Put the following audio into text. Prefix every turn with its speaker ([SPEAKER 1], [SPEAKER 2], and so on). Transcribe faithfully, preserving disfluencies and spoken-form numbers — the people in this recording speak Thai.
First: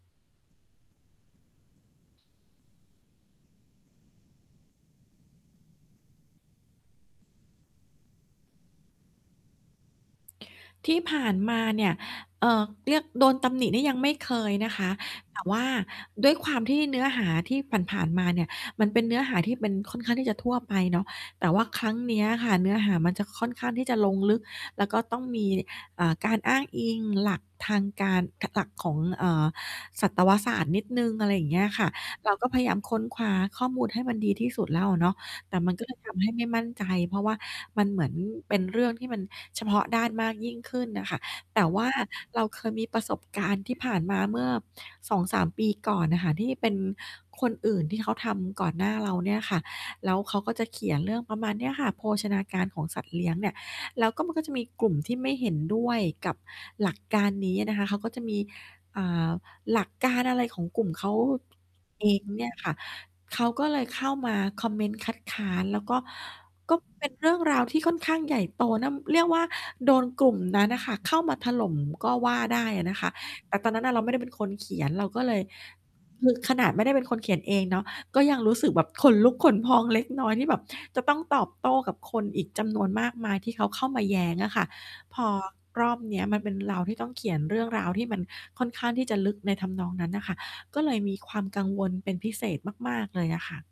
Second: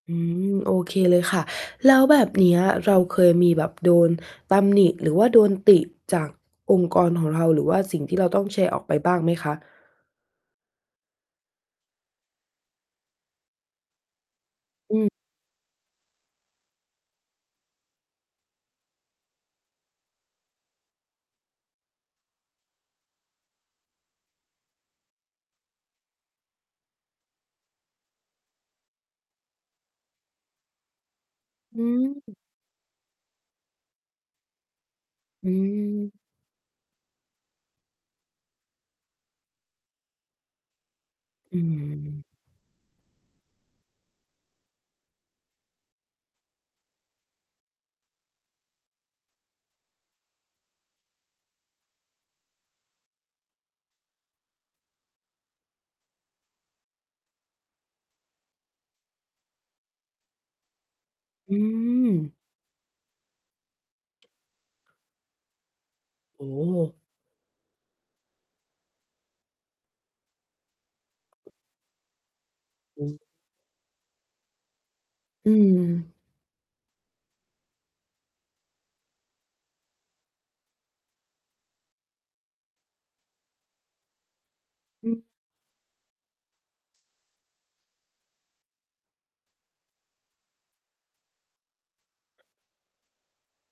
[SPEAKER 1] อืม โอเคเลยค่ะ แล้วแบบเนี้ยเราเคยมีแบบโดนตำหนิ หรือว่าโดนติจากองค์กรของเรา หรือว่าสิ่งที่เราต้องแชร์ออกไปบ้างไหมคะ?
[SPEAKER 2] ที่ผ่านมาเนี่ย เอ่อ เรียก โดนตำหนินี่ยังไม่เคยนะคะ
[SPEAKER 1] อืม
[SPEAKER 2] แต่ว่าด้วยความที่เนื้อหาที่ผ่าน ๆ มาเนี่ย มันเป็นเนื้อหาที่เป็นค่อนข้างที่จะทั่วไปเนาะ แต่ว่าครั้งเนี้ยค่ะ เนื้อหามันจะค่อนข้างที่จะลงลึก แล้วก็ต้องมี อ่า การอ้างอิงหลักทางการ หลักของ เอ่อ สัตวศาสตร์นิดหนึ่ง อะไรอย่างเงี้ย
[SPEAKER 1] อ
[SPEAKER 2] ค
[SPEAKER 1] ื
[SPEAKER 2] ่ะ เรา
[SPEAKER 1] ม
[SPEAKER 2] ก็ พยายามค้นคว้าข้อมูลให้มันดีที่สุดแล้วอะเนาะ
[SPEAKER 1] อื
[SPEAKER 2] แต่มัน ก็จะท
[SPEAKER 1] ม
[SPEAKER 2] ำ ให้ไม่มั่นใจ เพราะว่ามันเหมือนเป็นเรื่องที่มันเฉพาะด้านมากยิ่งขึ้นน่ะค่ะ
[SPEAKER 1] อื
[SPEAKER 2] แต่ว่า
[SPEAKER 1] ม
[SPEAKER 2] เราเคยมีประสบการณ์ที่ผ่านมาเมื่อ สองสาม ปีก่อนน่ะค่ะ ที่เป็นคนอื่นที่เขาทำก่อนหน้าเราเนี่ยค่ะ แล้วเขาก็จะเขียนเรื่องประมาณเนี้ยค่ะ โภชนาการของสัตว์เลี้ยงเนี่ย แล้วก็มันก็จะมีกลุ่มที่ไม่เห็นด้วยกับหลักการนี้อะนะคะ เขาก็จะมี อ่า หลักการอะไรของกลุ่มเขา
[SPEAKER 1] อื
[SPEAKER 2] เอง
[SPEAKER 1] ม
[SPEAKER 2] เนี่ยค่ะ เขาก็เลยเข้ามาคอมเมนต์คัดค้าน แล้ว ก็
[SPEAKER 1] โอ้โ
[SPEAKER 2] ก็
[SPEAKER 1] ฮ
[SPEAKER 2] เป็น เรื่องราวที่ค่อนข้างใหญ่โตนะ เรียกว่า โดนกลุ่มนั้นอะค่ะเข้ามาถล่มก็ว่าได้อะนะคะ
[SPEAKER 1] อือ
[SPEAKER 2] แต่ตอนนั้นน่ะเราไม่ได้เป็นคนเขียน เราก็เลย
[SPEAKER 1] อืม
[SPEAKER 2] คือขนาดไม่ได้เป็นคนเขียนเองเนาะ ก็ยังรู้สึกแบบขนลุกขนพองเล็กน้อย ที่แบบจะต้องตอบโต้กับคนอีกจำนวนมากมาย ที่เขาเข้ามาแย้งอะค่ะ
[SPEAKER 1] อื
[SPEAKER 2] พ
[SPEAKER 1] อ
[SPEAKER 2] อรอบเนี้ยมันเป็นเราที่ต้องเขียนเรื่องราว ที่มันค่อนข้างที่จะลึกในทำนองนั้นน่ะค่ะ ก็เลยมีความกังวลเป็นพิเศษมาก ๆ เลยอะค่ะ